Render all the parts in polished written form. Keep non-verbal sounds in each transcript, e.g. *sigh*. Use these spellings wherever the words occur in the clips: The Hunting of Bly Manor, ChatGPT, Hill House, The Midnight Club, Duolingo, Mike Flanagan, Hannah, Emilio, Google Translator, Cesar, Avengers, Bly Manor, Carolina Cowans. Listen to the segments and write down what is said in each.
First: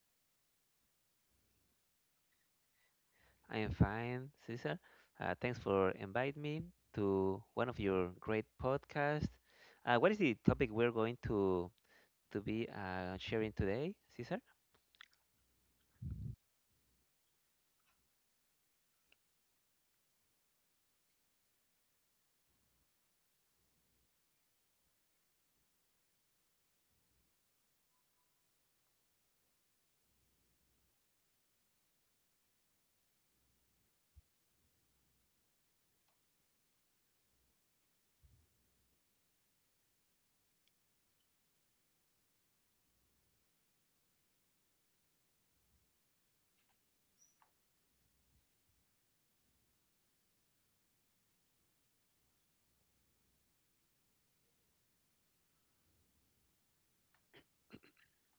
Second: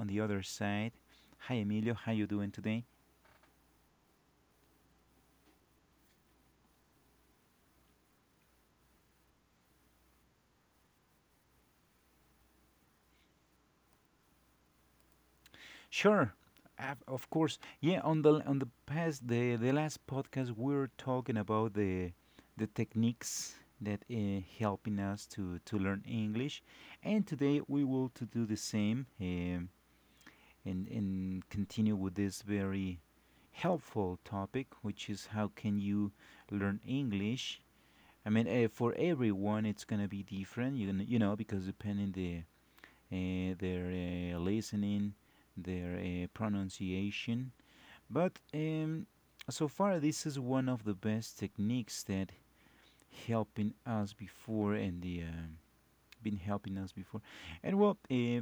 on the other side. Hi Emilio, how you doing today? I am fine, Cesar. Thanks for inviting me to one of your great podcasts. What is the topic we're going to be sharing today, Cesar? Sure, of course. Yeah, on the past the last podcast we were talking about the techniques that helping us to learn English, and today we will to do the same. And continue with this very helpful topic, which is how can you learn English? I mean, for everyone, it's gonna be different, because depending the their listening, their pronunciation. But so far, this is one of the best techniques that helping us before and the been helping us before. And well,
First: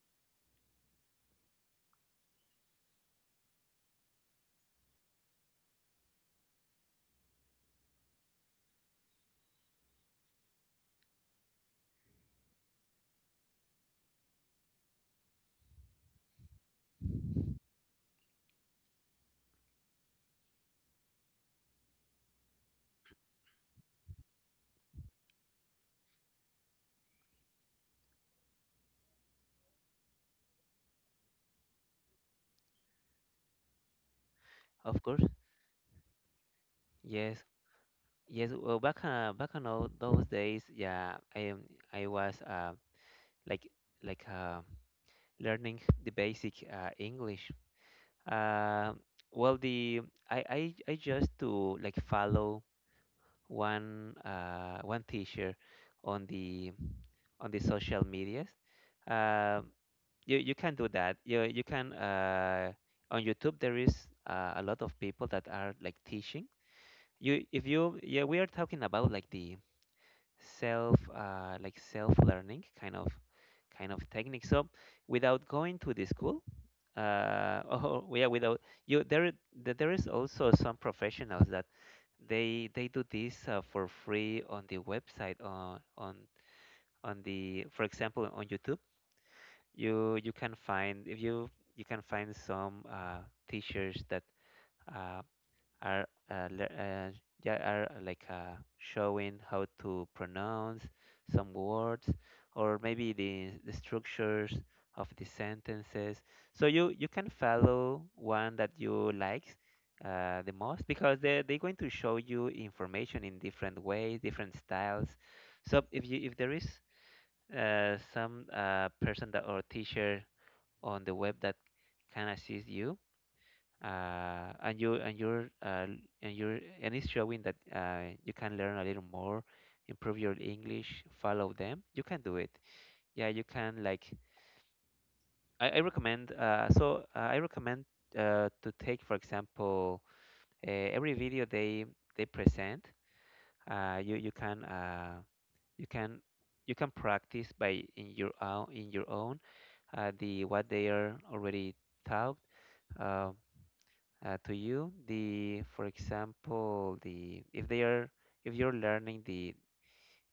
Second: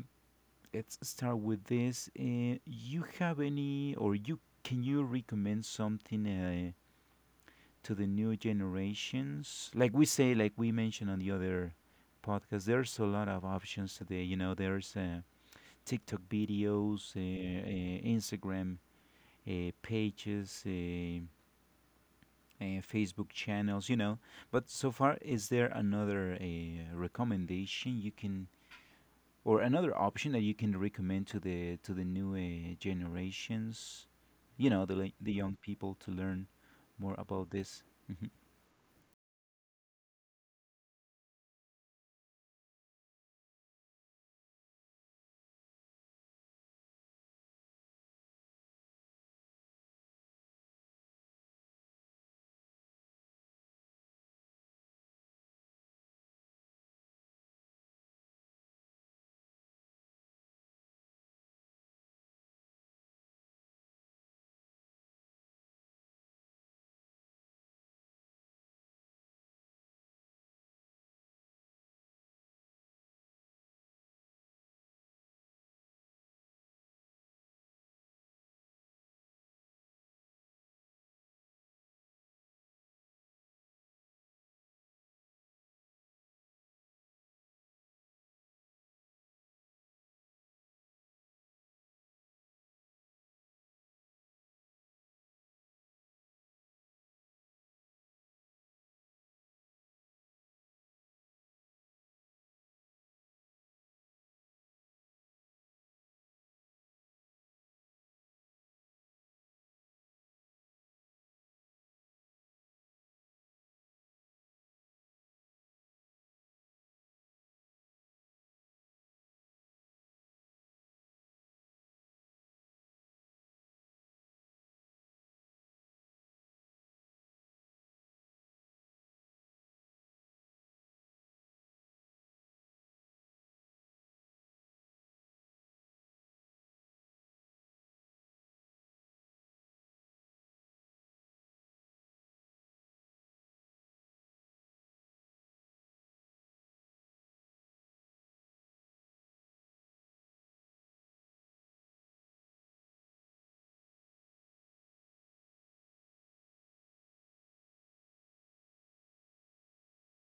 let's start with this. You have any, or you recommend something to the new generations? Like we say, like we mentioned on the other podcast, there's a lot of options today. You know, there's TikTok videos, Instagram pages, Facebook channels. You know, but so far, is there another recommendation you can or another option that you can recommend to the new generations, you know, Of course. the young people to learn more Yes, about this. Hmm. yes. Well, back on all those days, yeah, I am. I was like like uh, learning the basic English. Uh, well, the I just to like follow one teacher on the on the social medias. Um you can do that. You can, on YouTube there is a lot of people that are like teaching. You if you yeah We are talking about like the self like self learning kind of technique. So without going to the school, *laughs* oh yeah, without you there I- th- there is also some professionals that they do this for free on the website, on the for example on YouTube you can find, if you you can find some teachers that uh, are uh, le- uh, yeah, are like showing how to pronounce some words, or maybe the structures of the sentences. So you can follow one that you like the most, because they're going to show you information in different ways, different styles. So if there is some person, that or teacher on the web that can assist you, and you and you're and you're and it's showing that you can learn a little more, improve your English, follow them. You can do it. Yeah, you can like I recommend to take, for example, every video they present. You can, you can you can practice by in your own the what they are already taught. Uh, to you the For example, the if they are, if you're learning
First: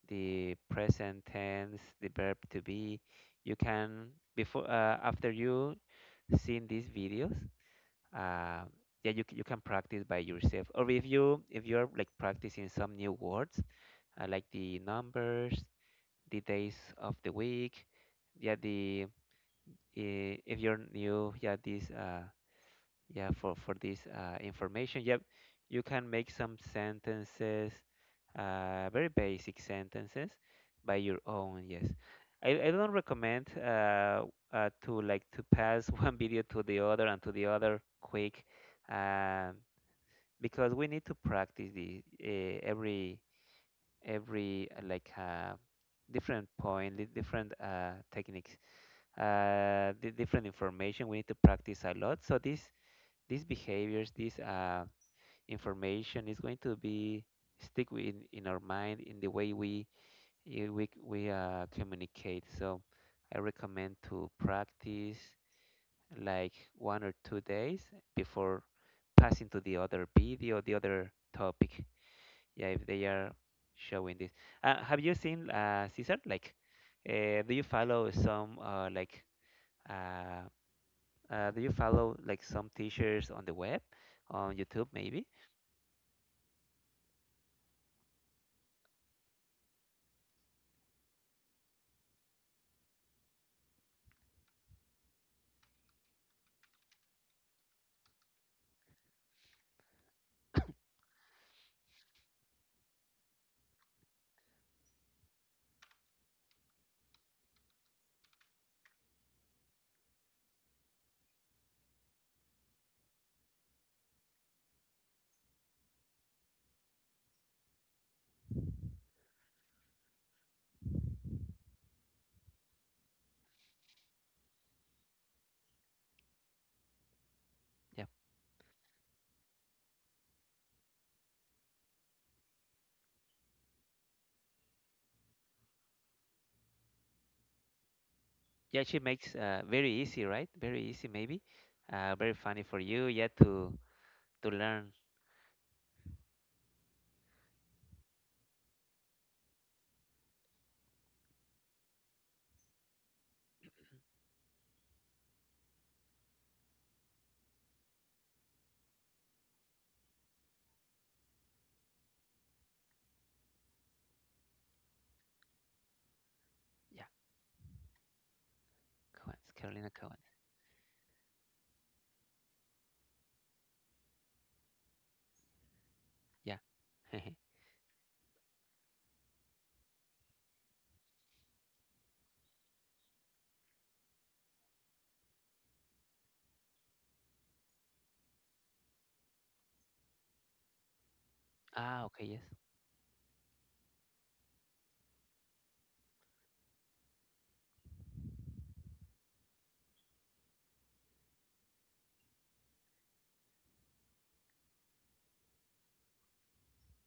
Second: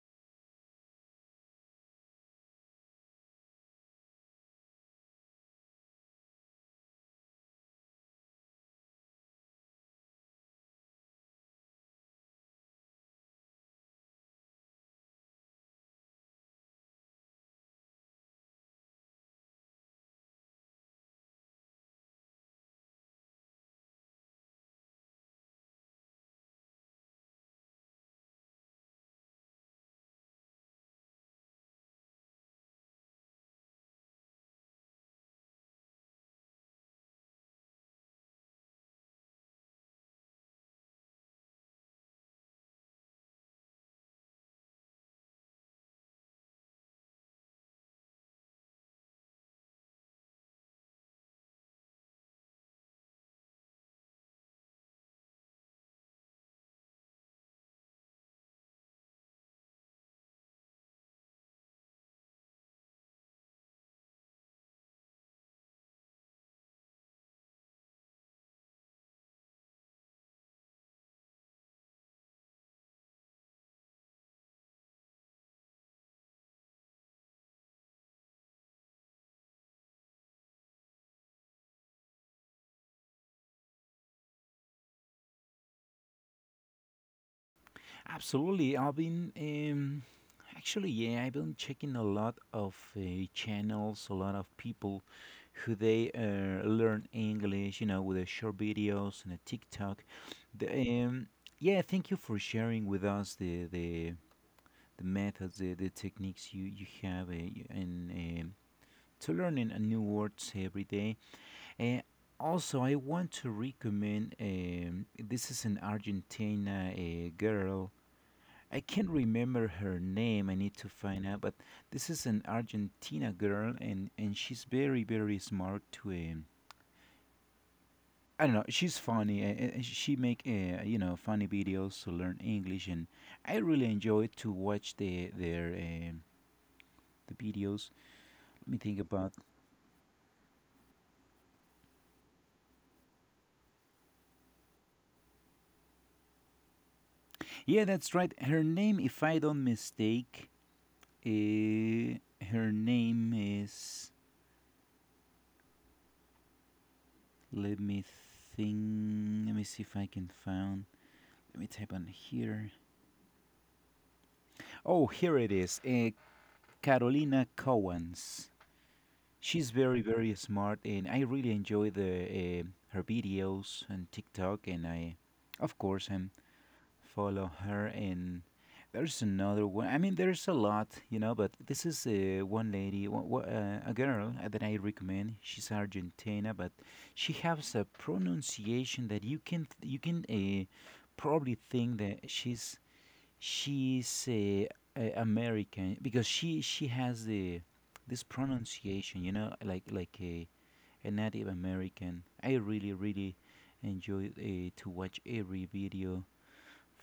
the present tense, the verb to be, you can, before after you seeing these videos, uh, yeah, you can practice by yourself. Or if you if you're like practicing some new words, like the numbers, the days of the week, yeah, if you're new, yeah these yeah for this information, yep, you can make some sentences, very basic sentences by your own. I don't recommend to like to pass *laughs* one video to the other and to the other quick, um, because we need to practice the, every different point, different techniques, the different information. We need to practice a lot, so this these behaviors, this information, is going to be stick in our mind in the way we, communicate. So I recommend to practice like 1 or 2 days before passing to the other video, the other topic. Yeah, if they are showing this. Have you seen, Caesar? Like, do you follow some like uh, do you follow like some teachers on the web, on YouTube maybe? Absolutely, I've been actually, yeah, I've been checking a lot of channels, a lot of people who they learn English, you know, with the short videos and a TikTok. The, um, yeah, thank you for sharing with us the methods, the techniques you have to learning a new words every day. Uh, also, I want to recommend this is an Argentina girl. I can't remember her name. I need to find out. But this is an Argentina girl, and, she's very very smart. To Yeah. I don't know. She's funny. She make funny videos to learn English, and I really enjoy to watch the videos. Let me Yeah, she think makes about. Very easy, right? Very easy, maybe very funny for you, yeah, to learn. Yeah, that's right. Her name, if I don't mistake, Eh, her name is. Let me think. Let me see if I can find. Let me type on here. Oh, here it is. Yeah, Carolina Cowans. Cohen's, She's Carolina very, Cohen. very smart, and I really enjoy the uh, her videos on TikTok. And I, of course, I'm Yeah. follow *laughs* her, and there's another one. I mean, there's a lot, you know, but this is one lady a girl that I recommend. She's Argentina, but she has a pronunciation that you can probably think Ah, okay, that yes, she's American, because she has the this pronunciation, you know, like a native American. I really really enjoy to watch every video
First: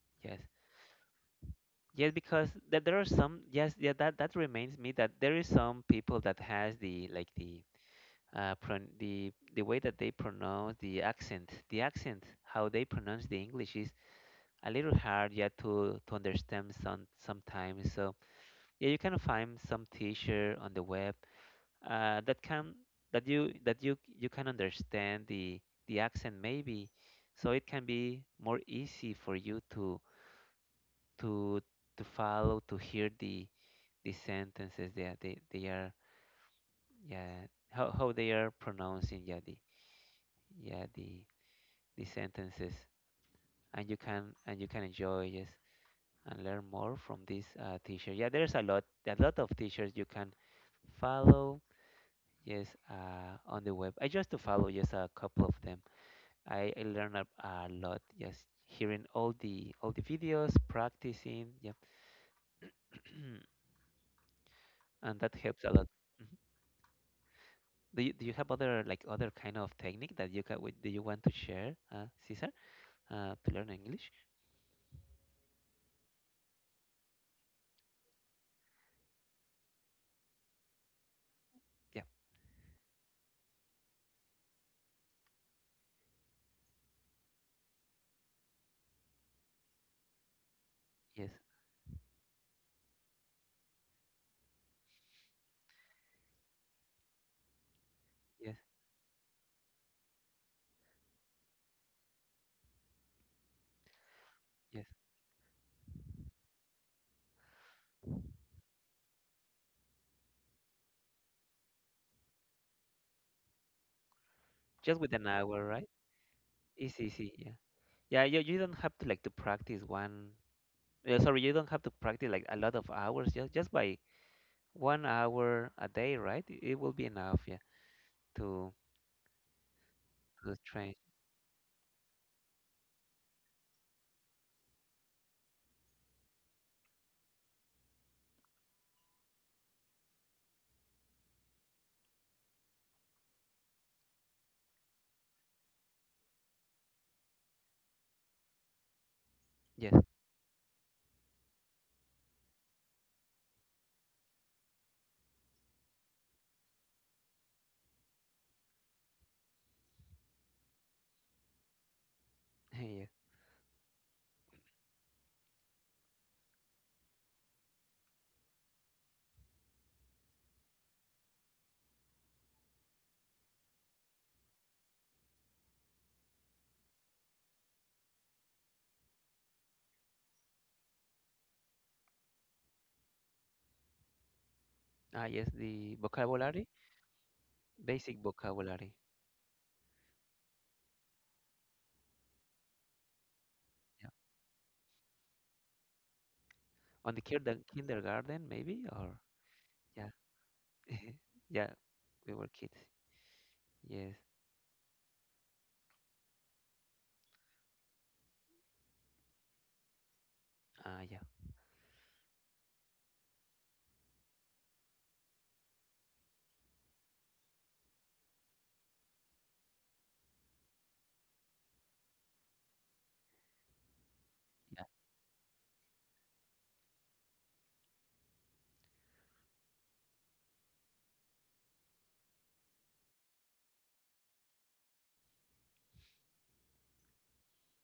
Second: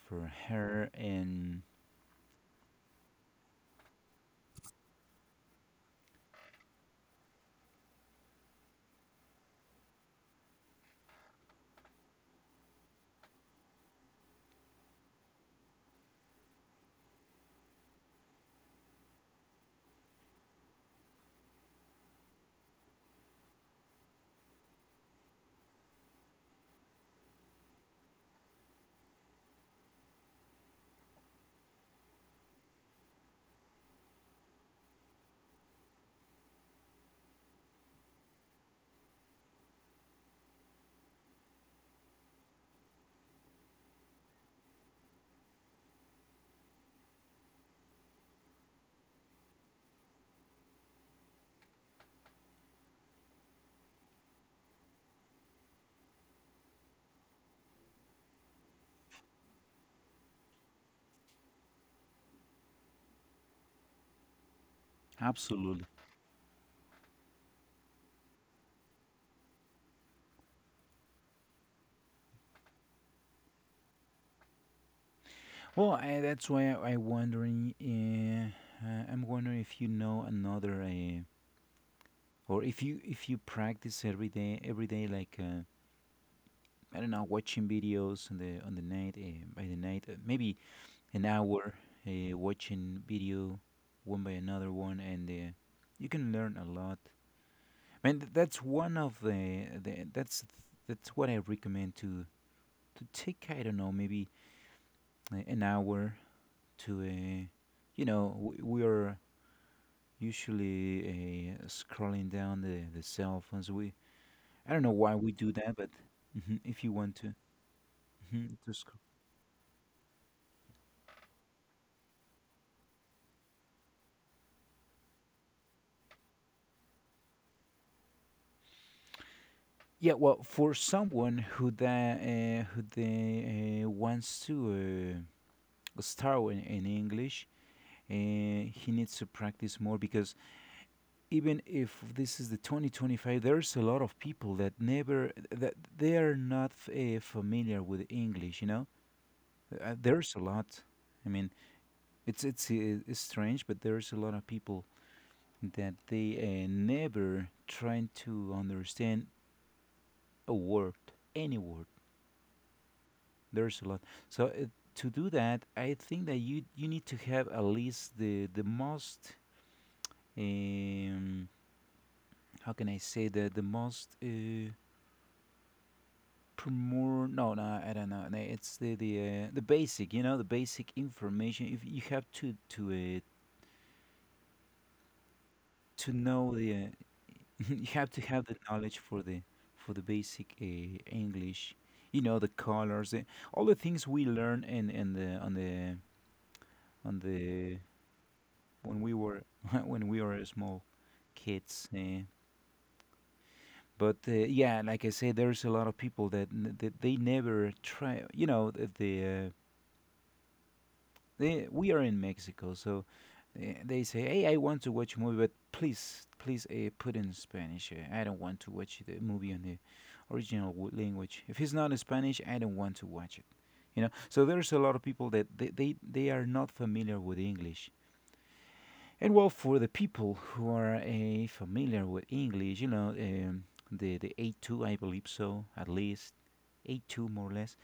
for yes, her, and yes, because that there are some, yes, yeah, that that reminds me that there is some people that has the, like, the pron the way that they pronounce, the accent, the accent, how they pronounce the English is a little hard, yeah, to understand sometimes. So yeah, you can find some teacher on the web, that can, that you can understand the accent maybe, so it can be more easy for you to to follow, to hear the sentences that they are, yeah, how they are pronouncing, yeah, yeah the the sentences, and you can, and you can enjoy, yes, and learn more from this teacher. Yeah, there's a lot, a lot of teachers you can follow. Yes, on the web I just to follow just a couple of them. I learn a lot just hearing all the videos, practicing, yeah, *clears throat* and that helps a absolutely. lot. Mhm. Do you have other like other kind of technique that you can with, do you want to share, Cesar, to learn English? Well, that's why I wondering I'm wondering if you know another, Yeah, or if you practice every day like I don't know, watching videos on the night, by the night, maybe an yes, hour watching video one by another one, and you can learn a lot, man. That's yes, one of the that's what I recommend. To take, I don't know, maybe yes. An hour to a, you know, we, are usually scrolling down the cell phones. We I don't know Just why with an we do hour, that, but right? mhm, if you Easy, want to, easy, yeah. Yeah, mhm, you to don't scroll. have to like to practice one. Yeah, sorry, you don't have to practice like a lot of hours. Just by 1 hour a day, right? It will be enough, yeah, to Yeah, well, to for train. someone who that who they wants to start in English, he needs to practice more, because even if this is the 2025, there's a lot of people that never that they are not familiar with English, you know. Uh, Yes, there's a lot. I mean, it's strange, but there's a lot of people that they never trying to understand a word, any word. *laughs* yeah. There's a lot. So to do that, I think that you need to have at least the most. Um how can I say that, the most, more, no, no, I don't know, no, it's the basic, you know, the basic information. If you have to Ah, yes, the to know vocabulary, the *laughs* you have to basic have the vocabulary. knowledge for the basic English. You know, the colors, all the things Yeah. we learn in the on the On on the the kindergarten, maybe, when we or were *laughs* when yeah, we were small *laughs* yeah, kids. Uh, we were kids. Yes. but uh, yeah, like I said, there's a lot of people that that they never try. You know, the, the uh, Ah, yeah, Eh, we are in Mexico, so eh, they say, "Hey, I want to watch a movie, but please, please, put in Spanish. I don't want to watch the movie in the original language. If it's not in Spanish, I don't want to watch it." You know, so there's a yeah, lot of people that they are not familiar with English, and well, for the people who are familiar with English, you know, the A2, I believe so, at least A2, more or less,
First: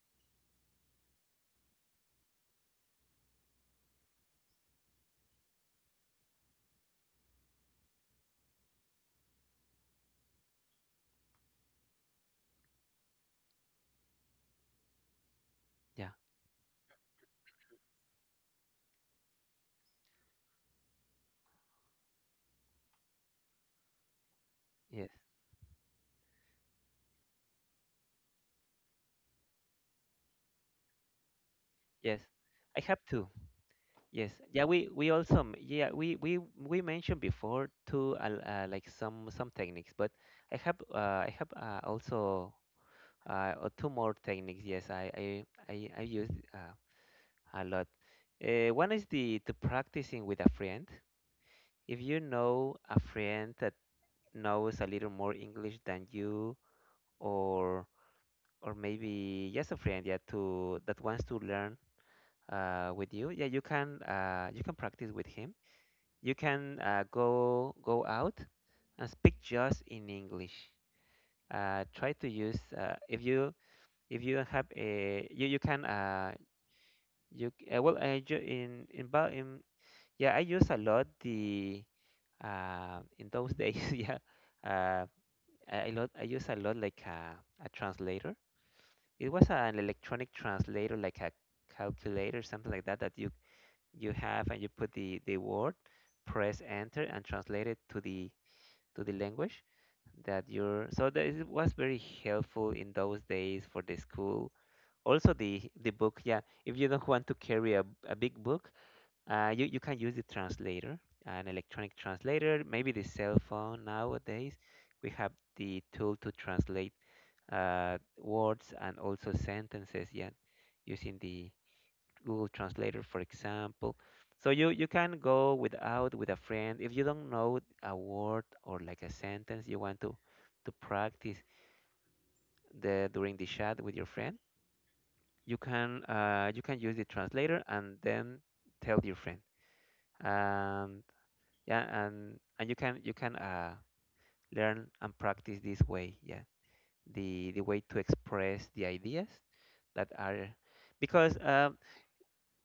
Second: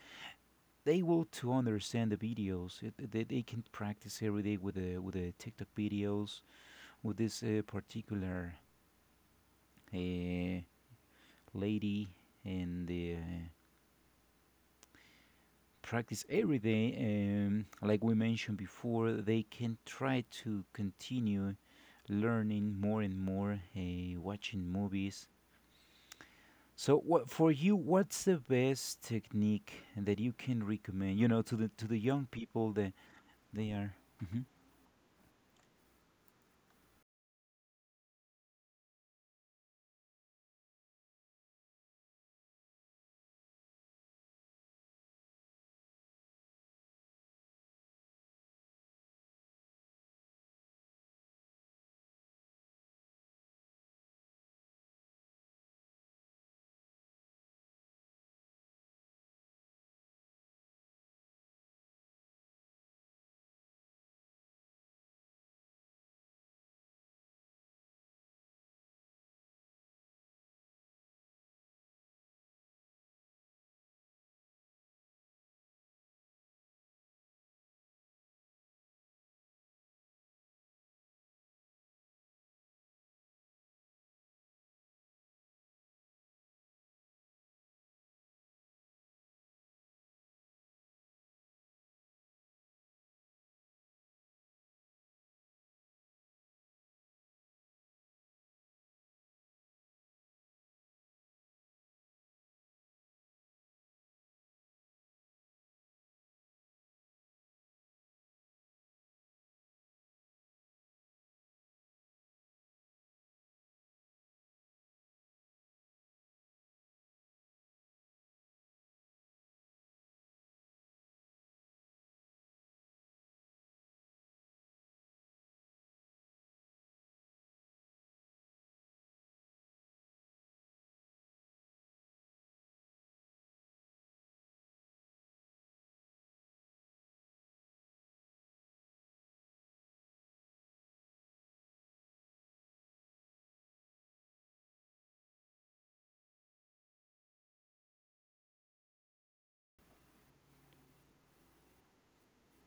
they will to understand the videos. It, they can practice every day with the TikTok videos, with this particular uh, lady and the. uh, yeah, practice every day, and like we mentioned before, they can try to continue learning more and more, watching yes, movies. So what for you, what's the best technique that you can recommend, you know, to the yes. young people I that have two. they are Yes. mhm. Yeah, we also we mentioned before two, like some techniques, but I have also two more techniques. Yes, I use a lot. One is the practicing with a friend. If you know a friend that knows a little more English than you, or or maybe just a friend, yeah, to that wants to learn with you, yeah, you can, you can practice with him. You can go out and speak just in English. Try to use, if you have a, you can, you well I ju- in, Ba- in yeah I use a lot the, in those days *laughs* yeah, uh, I use a lot like a translator. It was an electronic translator, like a calculator, something like that, that you have and you put the word, press enter, and translate it to the language that you're. So that it was very helpful in those days for the school. Also the book, yeah. If you don't want to carry a big book, you can use the translator, an electronic translator, maybe the cell phone nowadays. We have the tool to translate words and also sentences, yeah, using the Google Translator, for example. So you can go without, with a friend. If you don't know a word or like a sentence you want to practice the during the chat with your friend, you can, you can use the translator and then tell your friend. Um, yeah, and you can learn and practice this way, yeah, the way to express the ideas that are, because um,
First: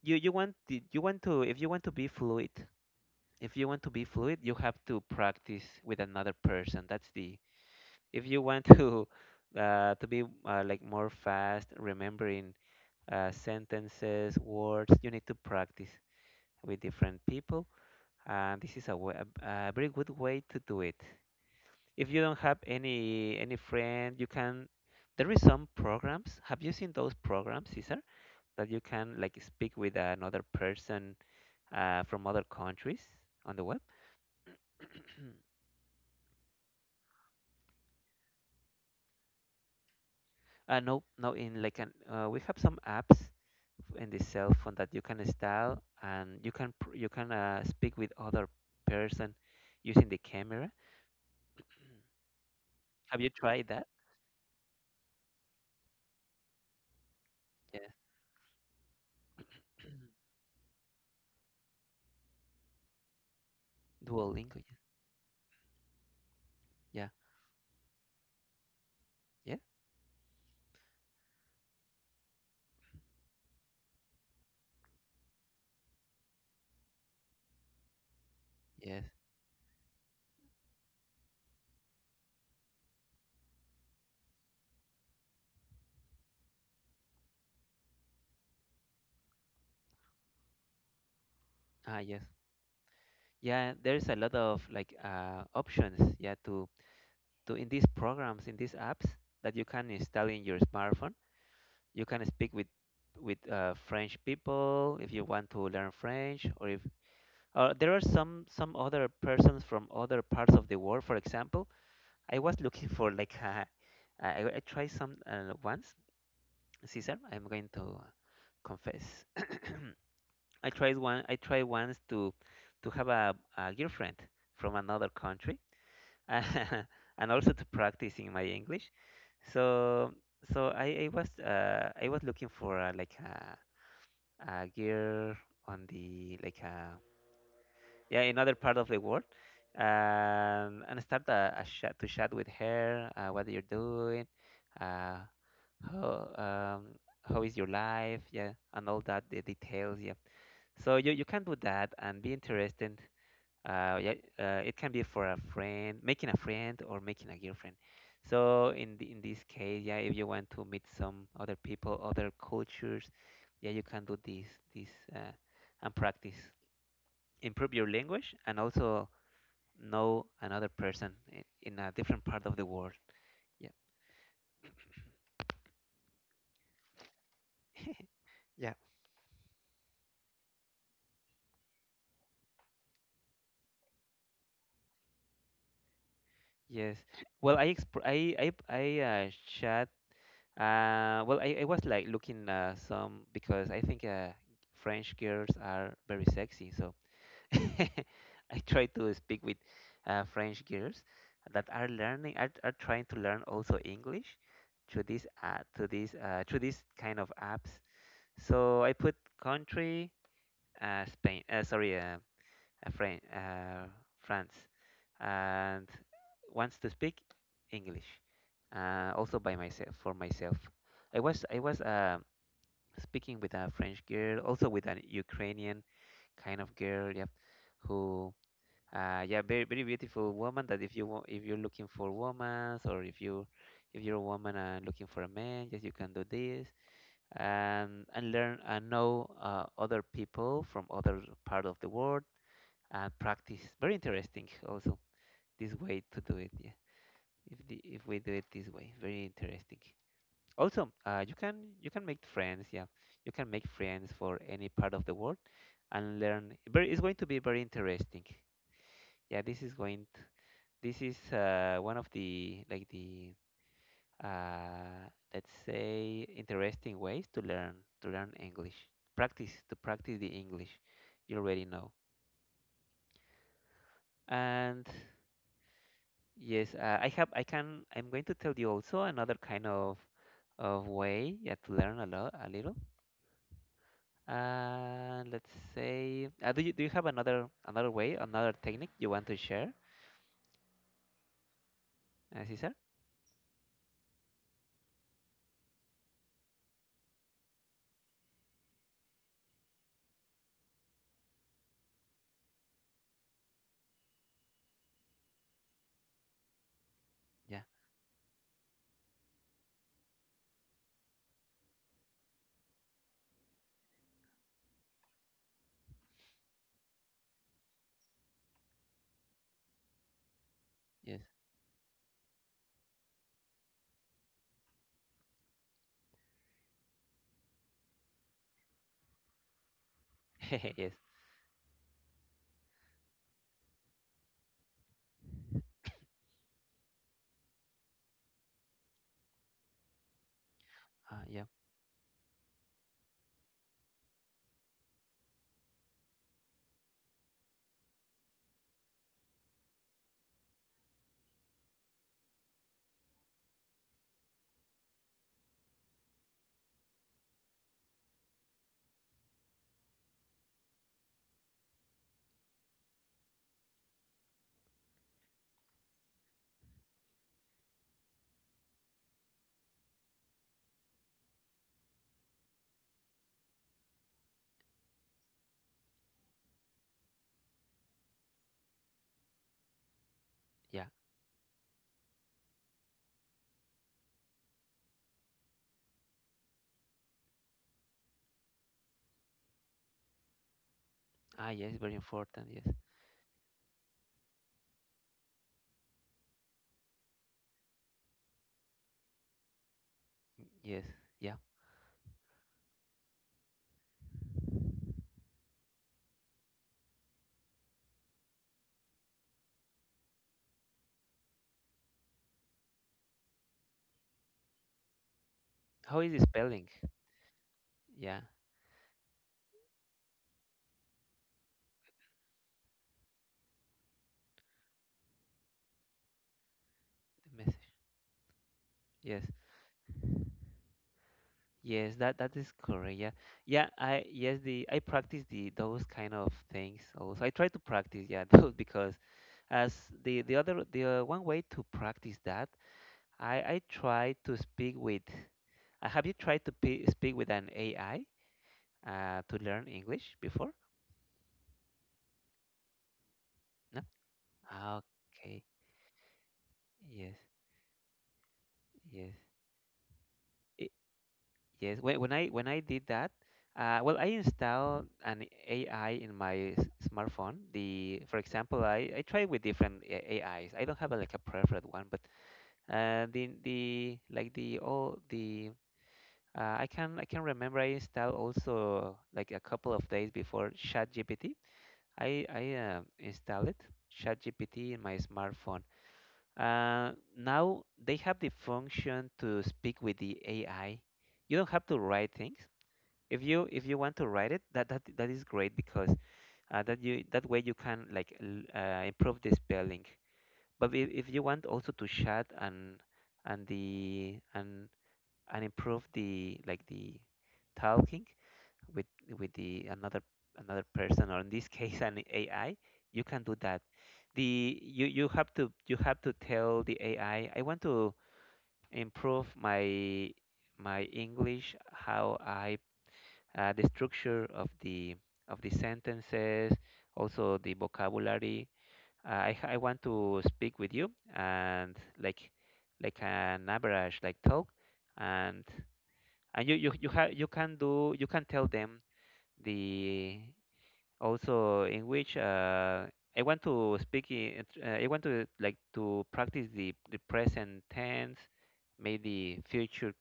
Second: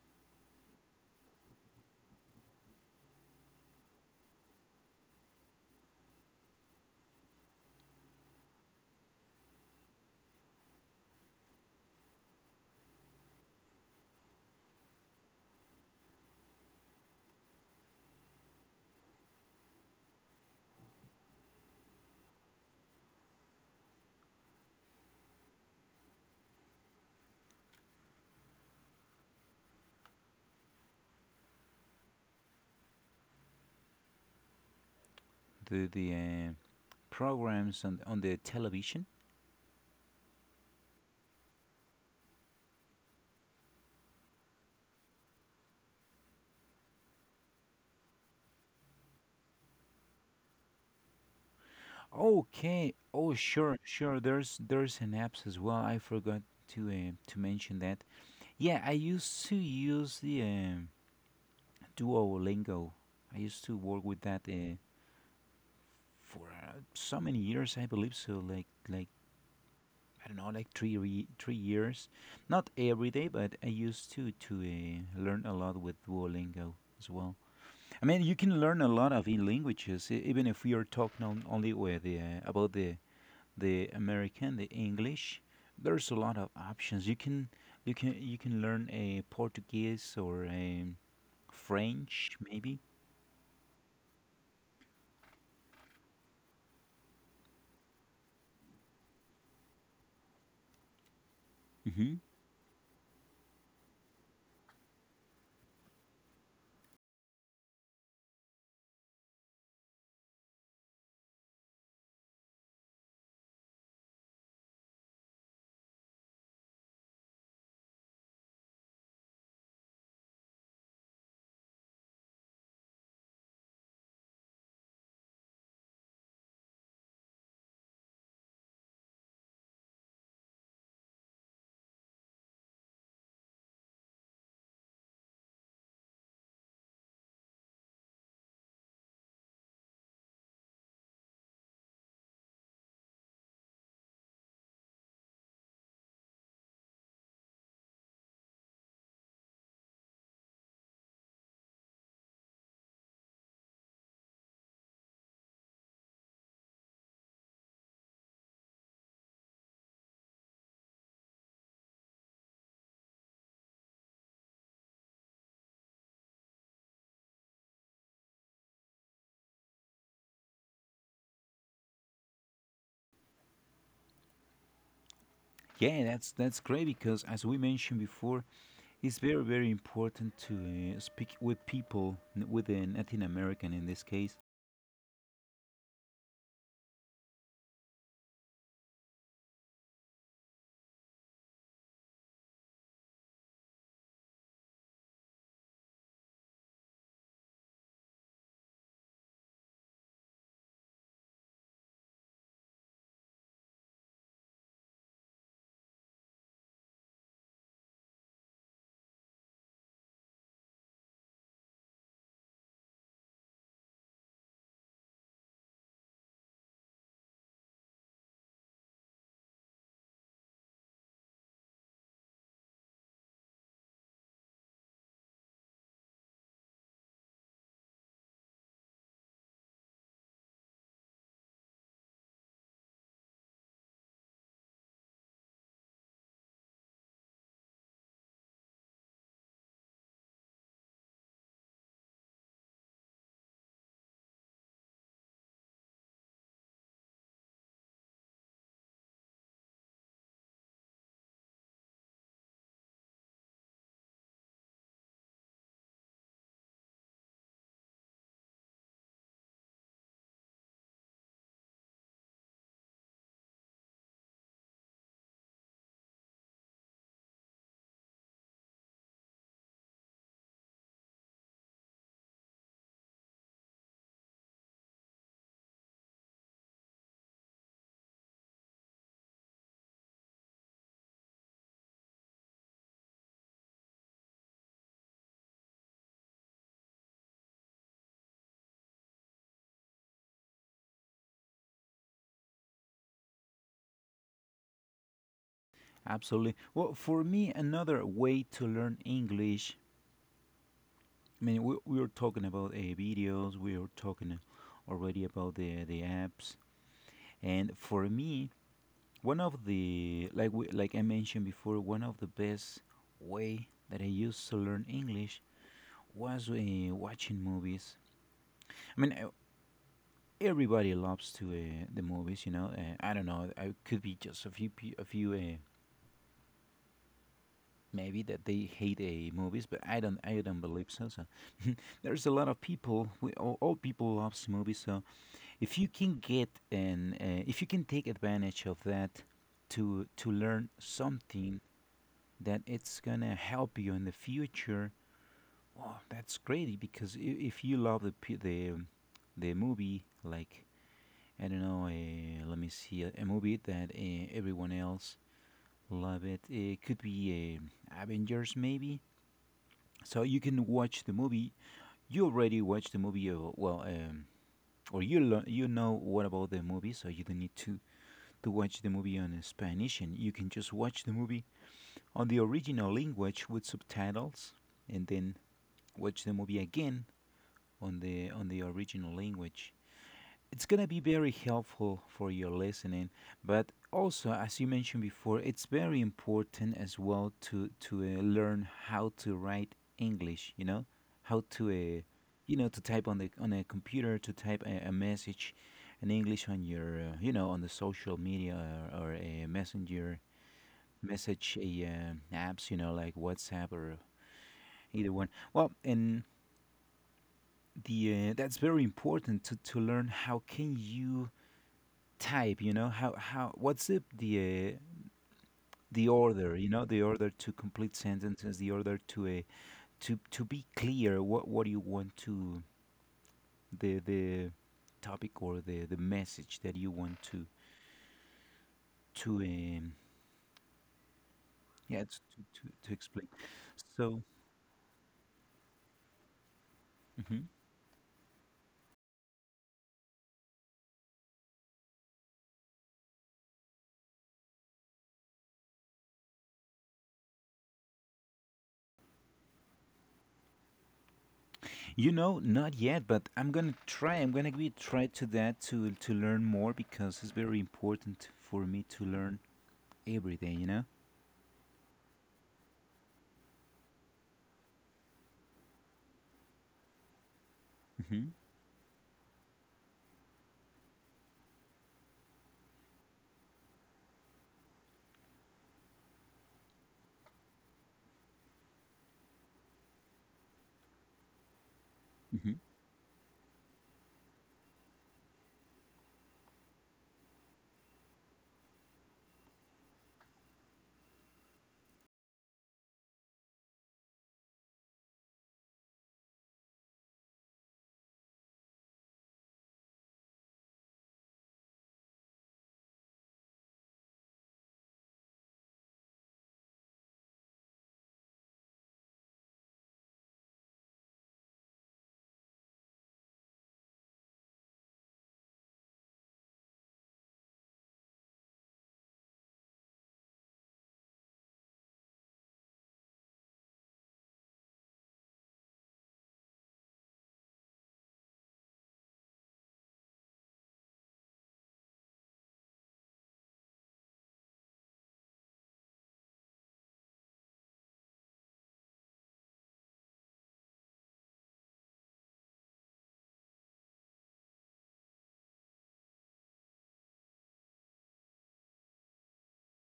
you you want the, you want to, if you want to be fluid, if you want to be fluid, you have to practice with another person. That's the, if you want *laughs* to be like more fast remembering sentences, words, you need to practice with different people, and this is way, a very good way to do it. If you don't have any friend, you can, there is some programs. Have you seen those programs, Cesar, that you can like speak with another person from other countries on the web? *clears throat* The programs on the television? No, in like an, we have some apps in the cell phone that you can install, and you can speak with other person using the camera. Okay. Have you Oh, tried sure, that? sure. There's an apps as well. I forgot to mention Yeah. that. Yeah, I used to *clears throat* use the Duolingo. I used to work with that Duolingo. For Yeah, so many years, I believe. So like yeah, I don't know, like 3 years. Not every day, but I used to learn a lot with Duolingo as well. I mean, you can learn a yeah, yes, lot of languages, even if we are talking on only with the, about the American, the English. There's a lot of options. You can you can learn a Portuguese or a ah yes. French maybe. Yeah, there's a lot of like options. Yeah, to in these programs, in these apps that you can install in your smartphone, you Hmm. can speak with French people if you want to learn French, or if there are some other persons from other parts of the world. For example, I was looking for like I tried some once. Caesar, I'm going to confess. *coughs* *clears throat* I tried one. I tried once to have a girlfriend from another country *laughs* and also to practicing my English. So I was, I was looking for like a gear on the, like yeah, another part of the world, and start a chat, to chat with her. What you're doing, uh, how um, how is your life? Yeah, and all that the details. Yeah. So you can do that and be interested, yeah, it can be for a friend, making a friend or making a girlfriend. So in this case, yeah, if you want to meet some other people, other cultures, yeah, you can do this uh, and practice, improve your language, and also know another person in a different part of the world. Yeah, Yeah, that's great, because as we mentioned before, yeah. it's very very important to speak with people, with a Latin American in this case. Yes. Well, I chat. Well, I was like looking, some, because I think, French girls are very sexy, so. *laughs* I try to speak with, French girls that are trying to learn also English through this kind of apps. So I put country, Spain, sorry, uh, Fran- uh, France, and wants to speak English, also by myself for myself. I was speaking with a French girl, also with an Ukrainian kind of girl, yeah, who, yeah, very very beautiful woman. That if if you're looking for women, or if you if you're a woman and looking for a man, yes, you can do this, and learn and know, other people from other part of the world, and practice. Very interesting, also this way to do it. Yeah, if if we do it this way, very interesting. Also, you can make friends. Yeah, you can make friends for any part of the world and learn. Very, it's going to be very interesting. Yeah, this is going. This is, one of the like the, uh, let's say interesting ways to learn English. Practice to practice the English you already know. And yes, I have I can I'm going to tell you also another kind of way, yeah, to learn a little. Let's say, do you have another way, another technique you want to share, Cesar? Absolutely. Well, for me, another way to learn English. I mean, we were talking about videos. We were talking already about the apps. Yeah. And for me, one of the, like I mentioned before, one of the best way that I used to learn English was watching movies. I mean, everybody Yes. loves to the movies, you know. I don't know. I could be just a few a few, maybe that they hate movies, but I don't, *laughs* believe Yes. so. So *laughs* there's a lot of people. We all people loves movies. So if you can get, and if you can take advantage of that to learn Yeah. something that it's gonna help you in the future. Wow, that's great, because if you love the the, the movie, like, I don't know, let me see a movie that everyone else love it. It could be Avengers maybe. So you can watch the movie. You already watched the movie. Well or you you know what about the movie, so you don't need to watch the movie on Spanish, and you can just watch the movie on the original language with subtitles, and then watch the movie again on the original language. It's Yeah. gonna be very helpful for your listening, but also, as you mentioned before, it's very important as well to learn how to write English. You know, how Ah, to yes. Very important. you Yes. know, to type on the on a computer, to type a message in English on your you know, on the social media or a messenger Yes, yeah. message, a apps, you know, like WhatsApp or either one. Well, and the, that's very important, to learn how can you type, you know, how, what's uh, How the is the order, spelling? you know, the order to complete Yeah, sentences, the order to a, to be clear what you want to, the, topic or the message that you want the to, message. Yes, to um yes, yeah, to that to, is to correct. Yeah, explain, yeah. I so yes, the I practice the those kind of things also. I mhm. try to practice, yeah, *laughs* those because, as the other the one way to practice that, I try to speak with. Have you tried to pe speak with an AI, to learn English before? You know, not yet, but I'm gonna No. try. I'm gonna be Ah, try to okay. that to learn more Yes. because it's very important for me to Yes. learn every day, you know? Yes, when, when I did that, well, I installed an AI in my smartphone. For Hmm. example, I try with different AIs. I don't have a, like a preferred one, but, the like the all the I can remember I installed also like a couple of days before ChatGPT. I I Hmm. uh, installed it ChatGPT in my smartphone. Uh, Now they have the function to speak with the AI. You don't have to write things. If you if you want to write it, that is great because, that way you can, like, improve the spelling. But if you want also to chat, and the and improve the, like the talking, with the another person, or in this *laughs* case an AI, you can do that. The you you have to You have to tell the AI, I want to improve my English, how I, the structure of the sentences, also the vocabulary. I want to speak with you, and, like an average, like talk. And you can do, you can tell them the also in which, I want to speak in, I want to, like, to practice the present tense, maybe future,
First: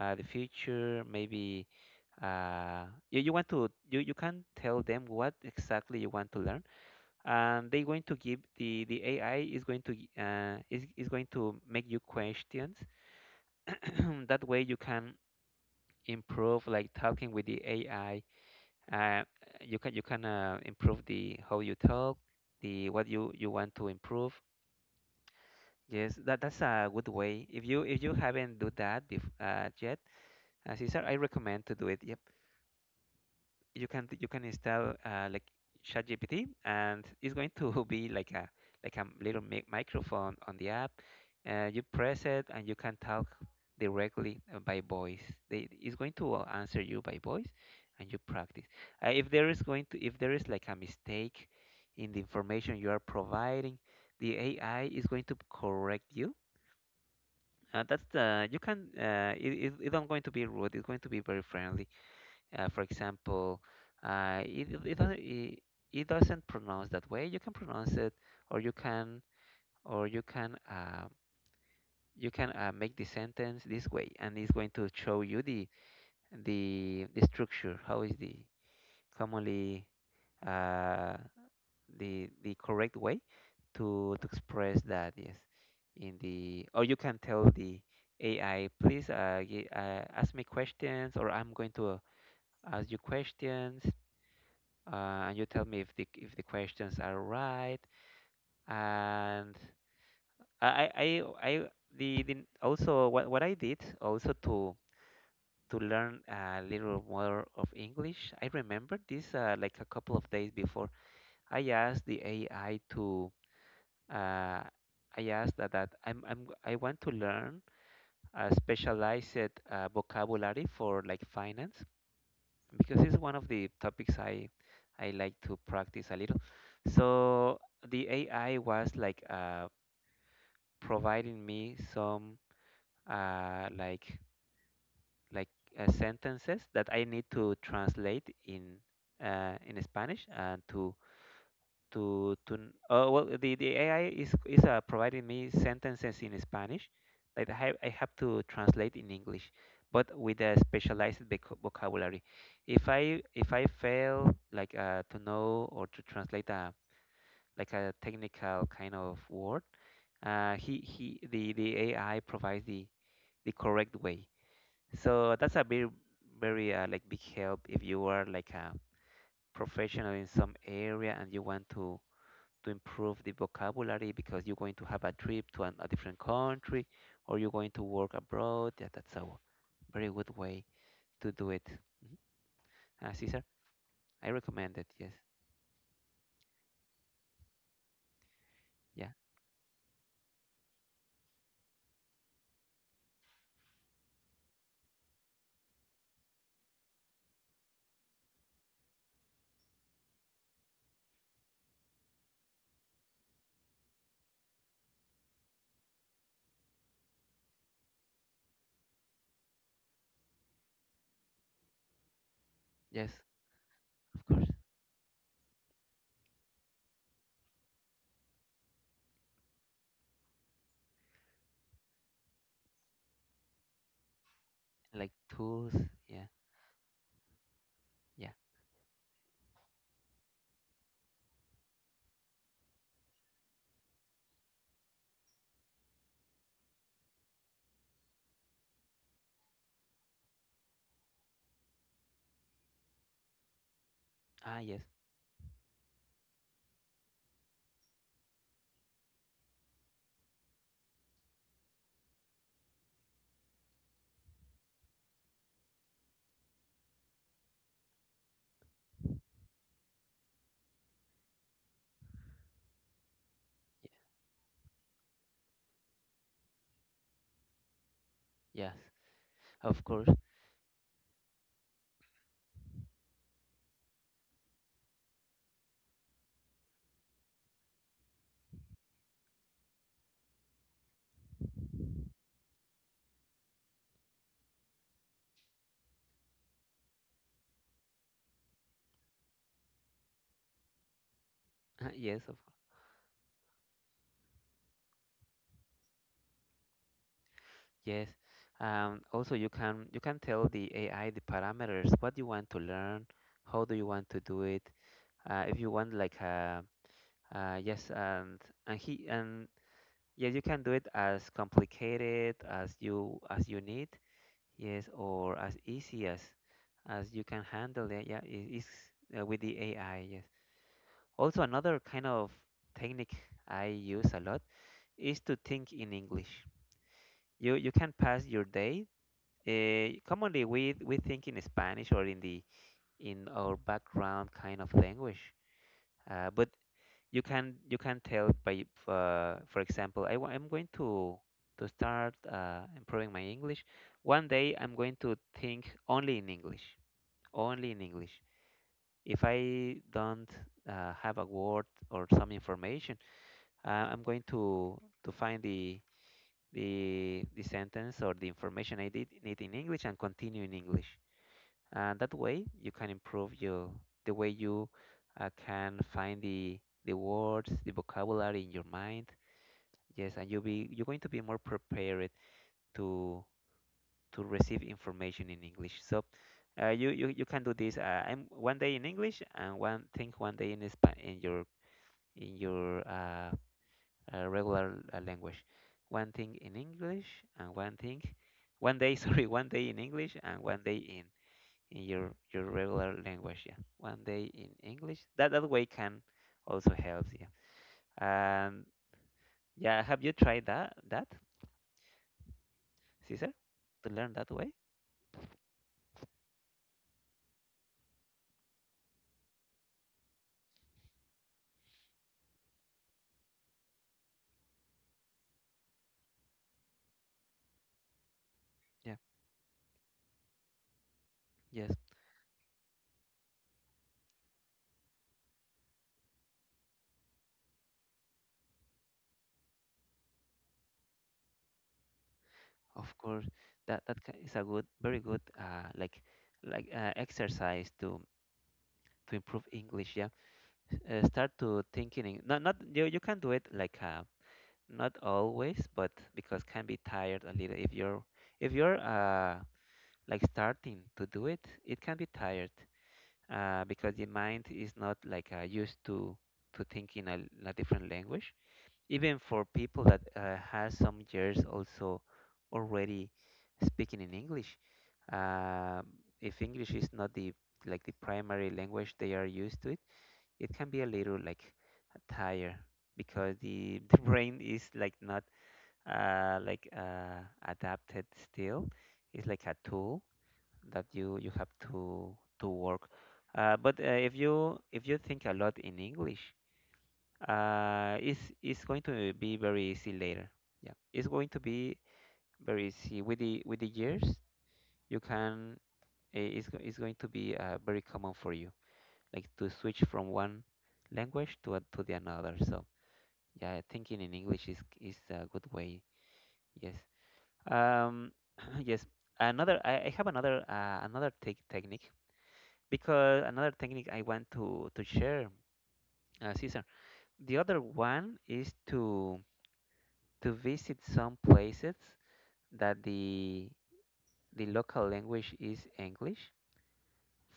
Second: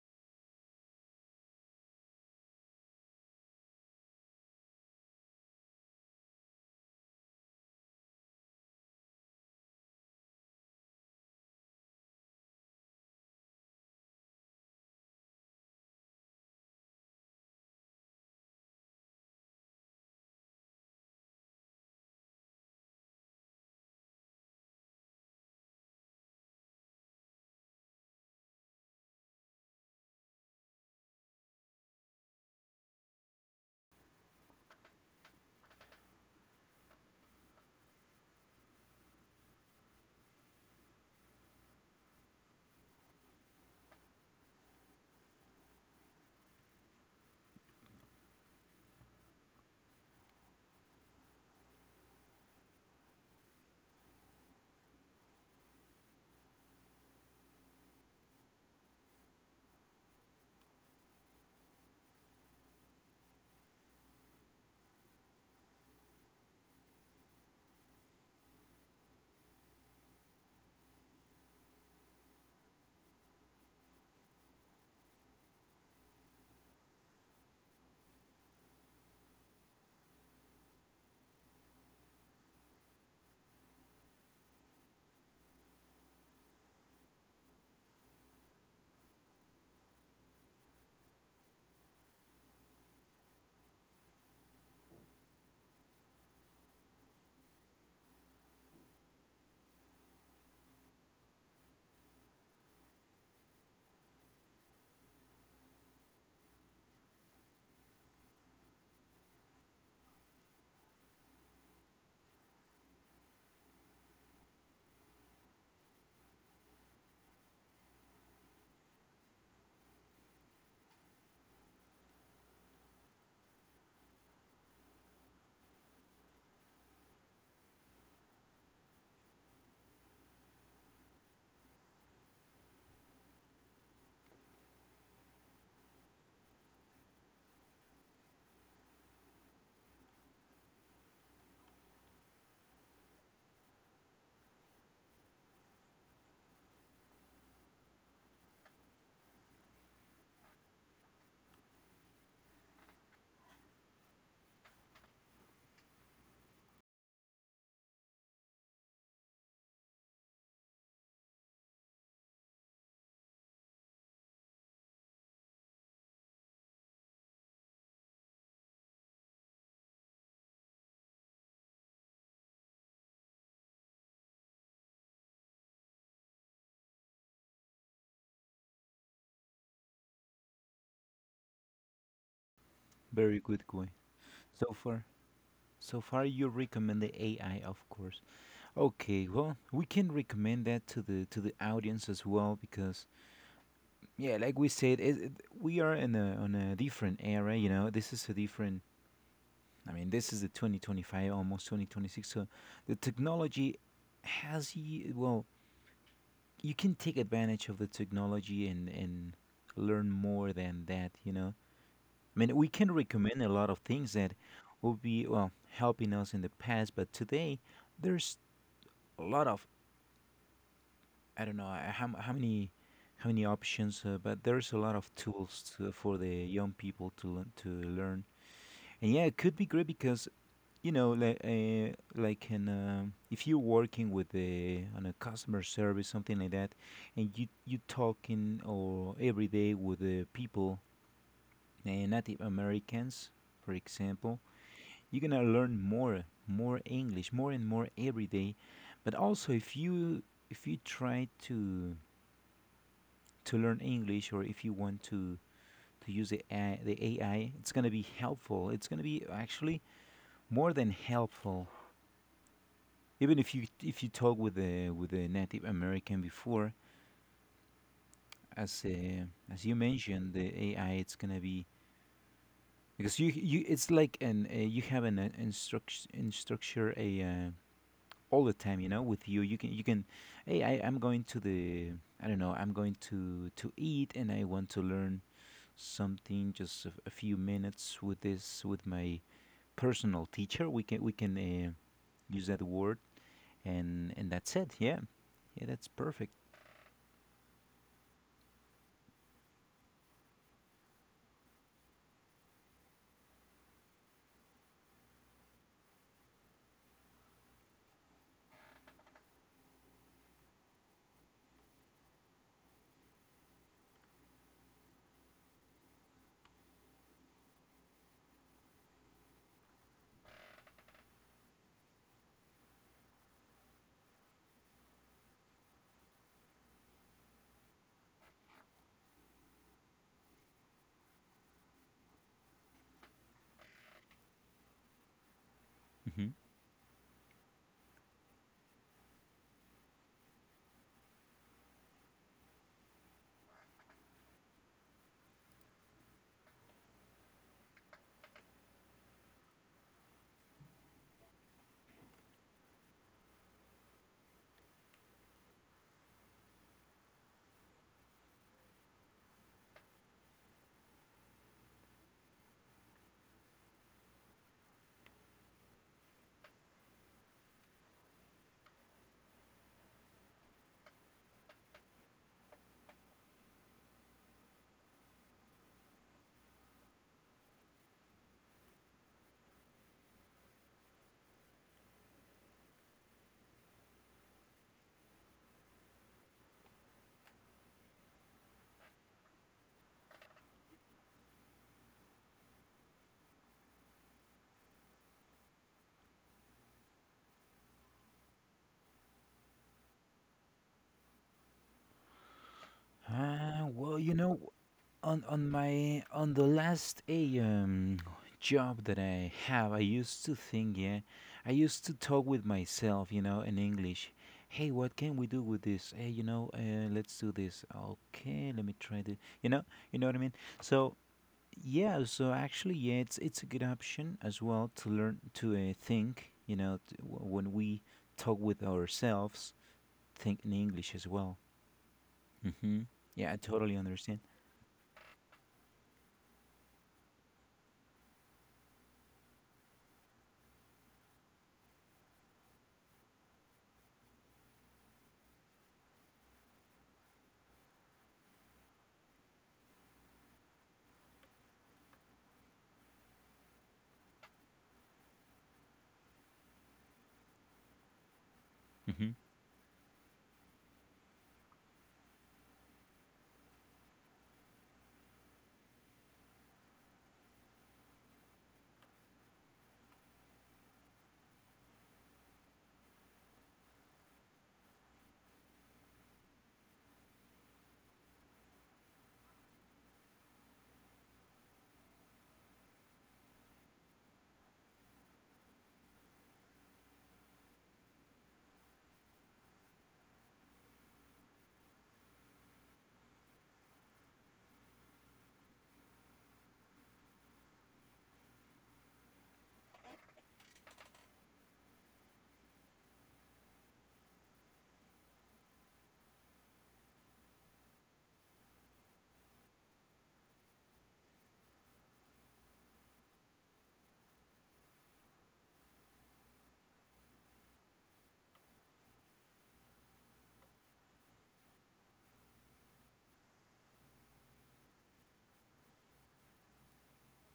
the future, maybe. uh, you, you want to You can tell them what exactly you want to learn, and they going to give the AI is going to, is going to make you questions. *coughs* *clears throat* That way you can improve, like, talking with the AI. Uh, you can, you can improve the how you talk, the what you want to improve. Yes, that's a good way. If you haven't do that, bef yet, Cesar, I recommend to do it. Yep. You can install, like, ChatGPT, and it's going to *laughs* be like a, like a little microphone on the app. You press it, and you can talk directly, by voice. It's going to, answer you by voice, and you practice. If there is going to if there is like a mistake in the information you are providing, the AI is going to correct you. That's the you can, it's not going to be rude. It's going to be very friendly, for example, uh, it, it, it, doesn't- it, it doesn't pronounce that way. You can pronounce it, or you can, or you can make the sentence this way, and it's going to show you the structure. How is the commonly, uh, the correct way to express that? Yes, in the or you can tell the AI, please, ask me questions, or I'm going to, ask you questions, and you tell me if the questions are right. And I I I I- the also what I did also to learn a little more of English. I remember this, like a couple of days before. I asked the AI to uh, I asked that, I want to learn a specialized, vocabulary for, like, finance, because it's one of the topics I like to practice a little. So the AI was like, providing me some, uh, like like sentences that I need to translate in Spanish, and to well the AI is providing me sentences in Spanish that I have to translate in English, but with a specialized, vocabulary. If I fail, like, to know or to translate a, like a technical kind of word, he the AI provides the correct way. So that's a very very, like, big help if you are, like, a professional in some area, and you want to improve the vocabulary, because you're going to have a trip to a different country, or you're going to work abroad. Yeah, that's a very good way to do it. Mhm. Very Caesar, good going. I So recommend it. far, Yes, so far you recommend the AI, of course. yeah, Okay, well, we can recommend that to the audience as well because yeah, like we said, we are in a different era, you know. This is a different This is the 2025, almost 2026. So the technology has well, you can take advantage of the technology and learn more than that, you know. I mean, we can yes, recommend a lot of things that of course. will be well helping us in the past, but today there's a lot of I don't know, how many options, but there's a lot Like of tools tools. to, for Yeah, the young people to learn, to learn. yeah. And yeah, it could be great because you know like an if you're working with a customer service something like that, and you talking or every day with the people, Native Americans, for example. Ah, yes, You're gonna learn more english more and more every day. But also if you, if you try to learn english, or if you want to use the AI, the AI it's gonna be helpful. It's gonna be actually more than helpful, even if you talk with the with a native american before. yeah, yes, As as you of course. mentioned, the AI it's gonna be, because you it's like an you have an instructure a all the time you know with you. You can you can, hey I, I'm going to the I don't know I'm going to eat and I want to learn something just a few minutes with this, with my personal teacher. We can *laughs* Yes, of use course. that word. And that's it. Yeah, yeah, that's perfect. Yes. Also, you can tell the AI the parameters. What you want to learn? How do you want to do it? If you want like a Yes, and he and yes, you can do it as complicated as you need. Yes, or as easy as you can handle it. Yeah, it is, with the AI. Yes. Also, another kind of technique I use a lot is to think in English. You can pass your day. Commonly, we think in Spanish, or in our background kind of language. Hmm But you can tell by, for example, I'm going to start, improving my English. One day I'm going to think only in English, only in English. If I don't, have a word or some information, I'm going to find the, the sentence or the information I did need in English, and continue in English. And that way you can improve your, the way you, can find the, words, the vocabulary in your mind. Yes, and you're going to be more prepared to receive information in English. So, you can do this. I'm one day in English, and one day in, Spa in your, in your uh, regular, language. One thing in English, and one thing, one day, *laughs* sorry, one day in English, and one day in your regular language. Yeah, one day in English. That way can also help. Yeah, and yeah, have you tried that, Caesar, to well, you learn that know, way? On my on the last a job that I have, I used to think, yeah, I used to talk with myself, you know, in English. Hey, what can we do with this? Hey, you know, let's do this. Okay, let me Yeah, try this. You know what I mean. So yes, yeah, so actually, yeah, it's a good option as well to learn to think. You know, when we talk with ourselves, think in English as well. hmm of course. Yeah, I totally That understand. is a good, very good, exercise to improve English. Yeah, start to thinking. Not you can do it, like, not always, but because can be tired a little, if you're if you're, like, starting to do it, it can be tired, because the mind is not, like, used to thinking a different language, Mm-hmm. even for people that, has some years also already speaking in English. Um, if English is not the, like the primary language they are used to it, it can be a little like tire, because *laughs* the brain is, like, not, uh, like uh, adapted still. It's like a tool that you have to work. But, if you think a lot in English, it's going to be very easy later. Yeah, it's going to be very easy with the, years. You can, it's going to be, very common for you, like, to switch from one language to to the another. So yeah, thinking in English is a good way. Yes. Um. *clears throat* Yes. Another. I have another, technique, because another technique I want to share, Cesar. The other one is to visit some places that the local language is English.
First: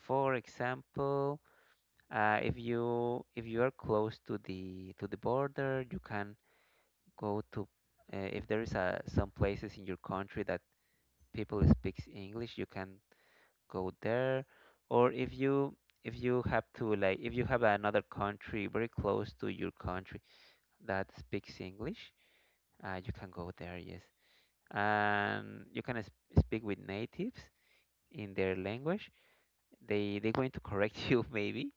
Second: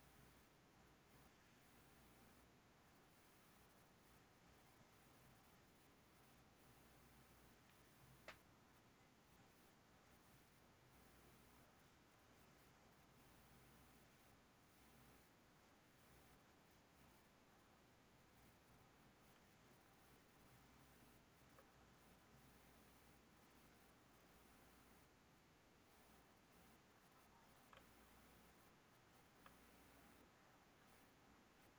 For example, if you are close to the, border, you can go to. If there is a, some places in your country that people speaks English, you can go there. Or if you have to like if you have another country very close to your country that speaks English, you can go there. Yes. And you can, speak with natives in their language. They're going to correct *laughs* you, maybe.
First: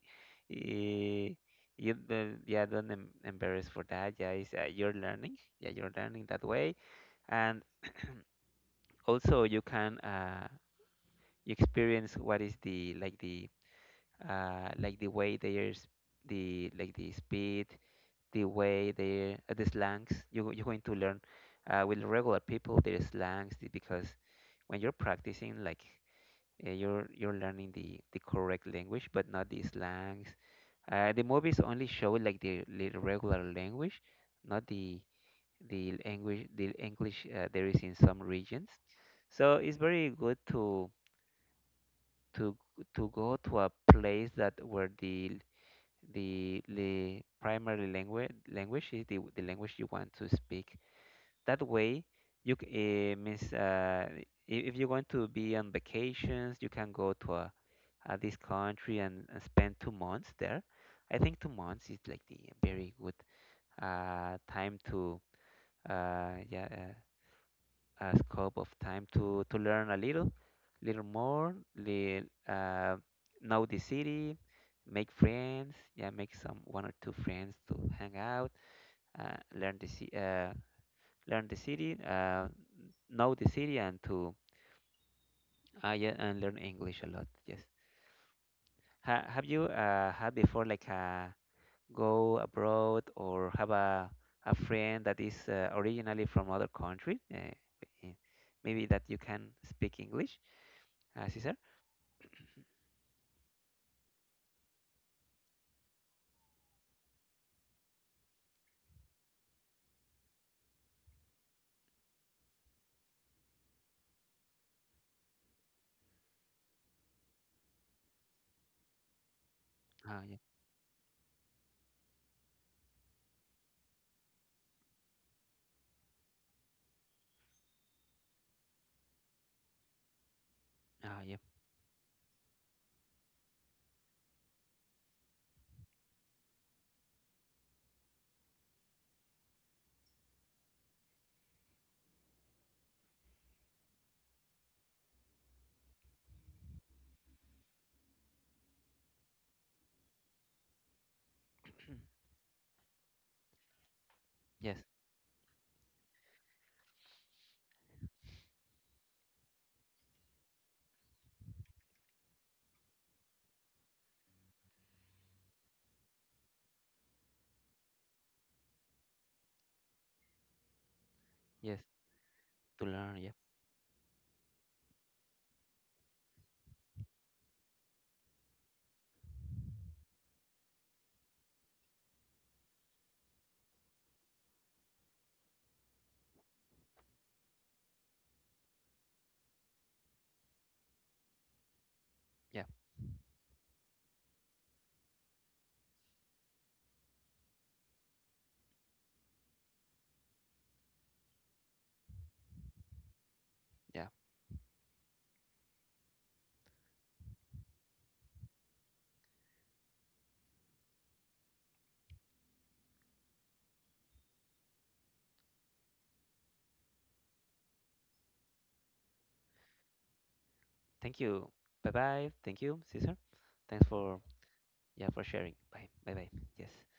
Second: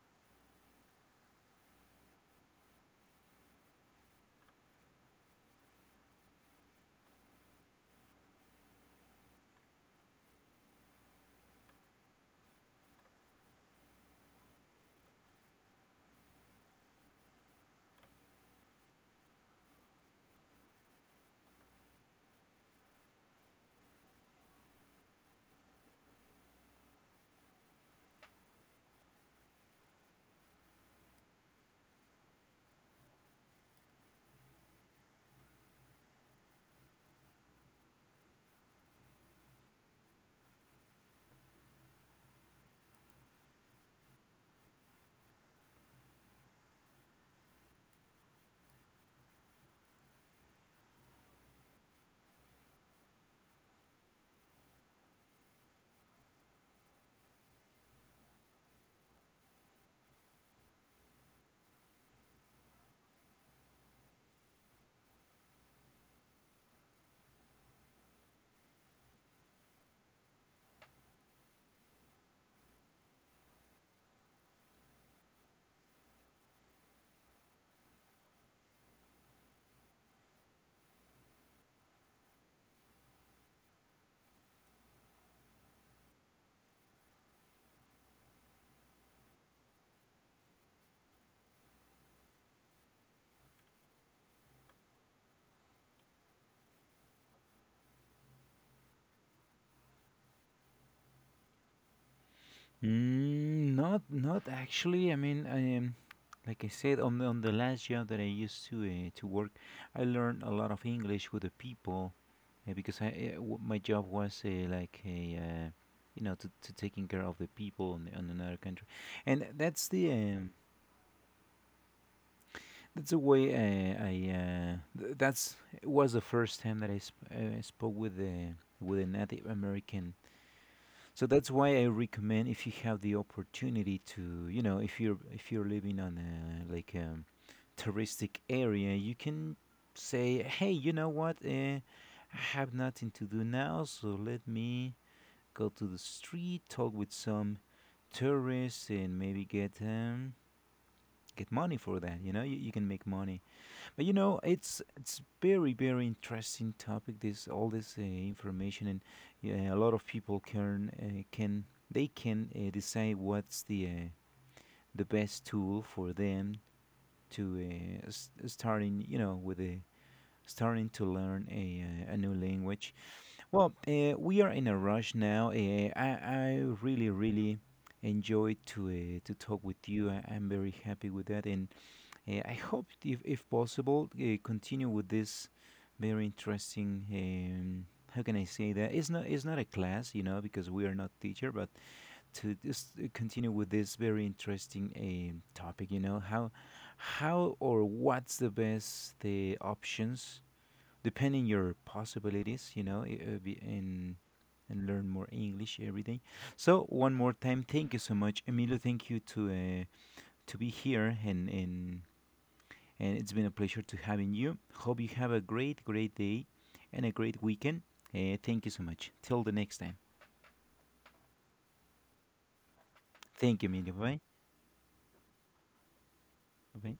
Eh, you don't, yeah, don't, embarrass for that. Yeah, it's, you're learning. Yeah, you're learning that way, and also you can, you experience what is the, like the, like the way there's the, like the speed, the way they, the slangs. You you're going to learn, with regular people, their slangs, because when you're practicing, like, you're learning the, correct language, but not the slangs. The movies only show, like the regular language, not the language, the english, there is in some regions. So it's very good to, to go to a place that where the, the primary language is the language you want to speak. That way you, eh, means uh, i- if you want to be on vacations, you can go to a at this country, and spend 2 months there. I think 2 months is, like the very good, time to, uh, yeah uh, scope of time, to learn a little, little more, uh, know the city, make friends, yeah, make some one or two friends to hang out, uh, learn the ci- uh, learn the city, know the city, and to, yeah, and learn English a lot. Yes. Have you, had before, like a go abroad, or have a friend that is, originally from other country, eh, maybe, that you can speak English, Cesar? Mm, not not actually. I mean, I like I said on on the last job that I used to work, I learned a lot of English with the people, because I my job was like a you know to taking care of the people in another country, and Ah, yeah. That's the way I that's it was the first time that I spoke with the with a Native American. Ah, So yeah. that's why I recommend, if you have the opportunity to, you know, if you're living on a like a touristic area, you can say, "Hey, you know what? I have nothing to do now, so let me go to the street, talk with some tourists, and maybe get money for that. You know, you can make money." You know, Yes. it's very very interesting topic. This all this information. And yeah, a lot of people can can, they can decide what's the best tool for them to starting, you know, with a starting to learn Yes. A new To language. learn. Yeah. Well, we are in a rush now. I really really enjoyed to talk with you. I, I'm very happy with that. And I hope, if possible, continue with this very interesting. How can I say that? It's not a class, you know, because we are not teacher, but to Yeah. just continue with this very interesting topic, you know, how or what's the best the options depending your possibilities, you know, Yeah. And learn more English every day. So one more time, thank you so much, Emilio. Thank you to be here and it's been a pleasure to having you. Hope you have a great, great day and a great weekend. Thank you so much. Till the next time. Thank you. Bye bye. Thank you, Cesar. Thank you, Thanks Emilio. Bye. for, yeah, for sharing. Bye. Bye bye. Yes. Bye.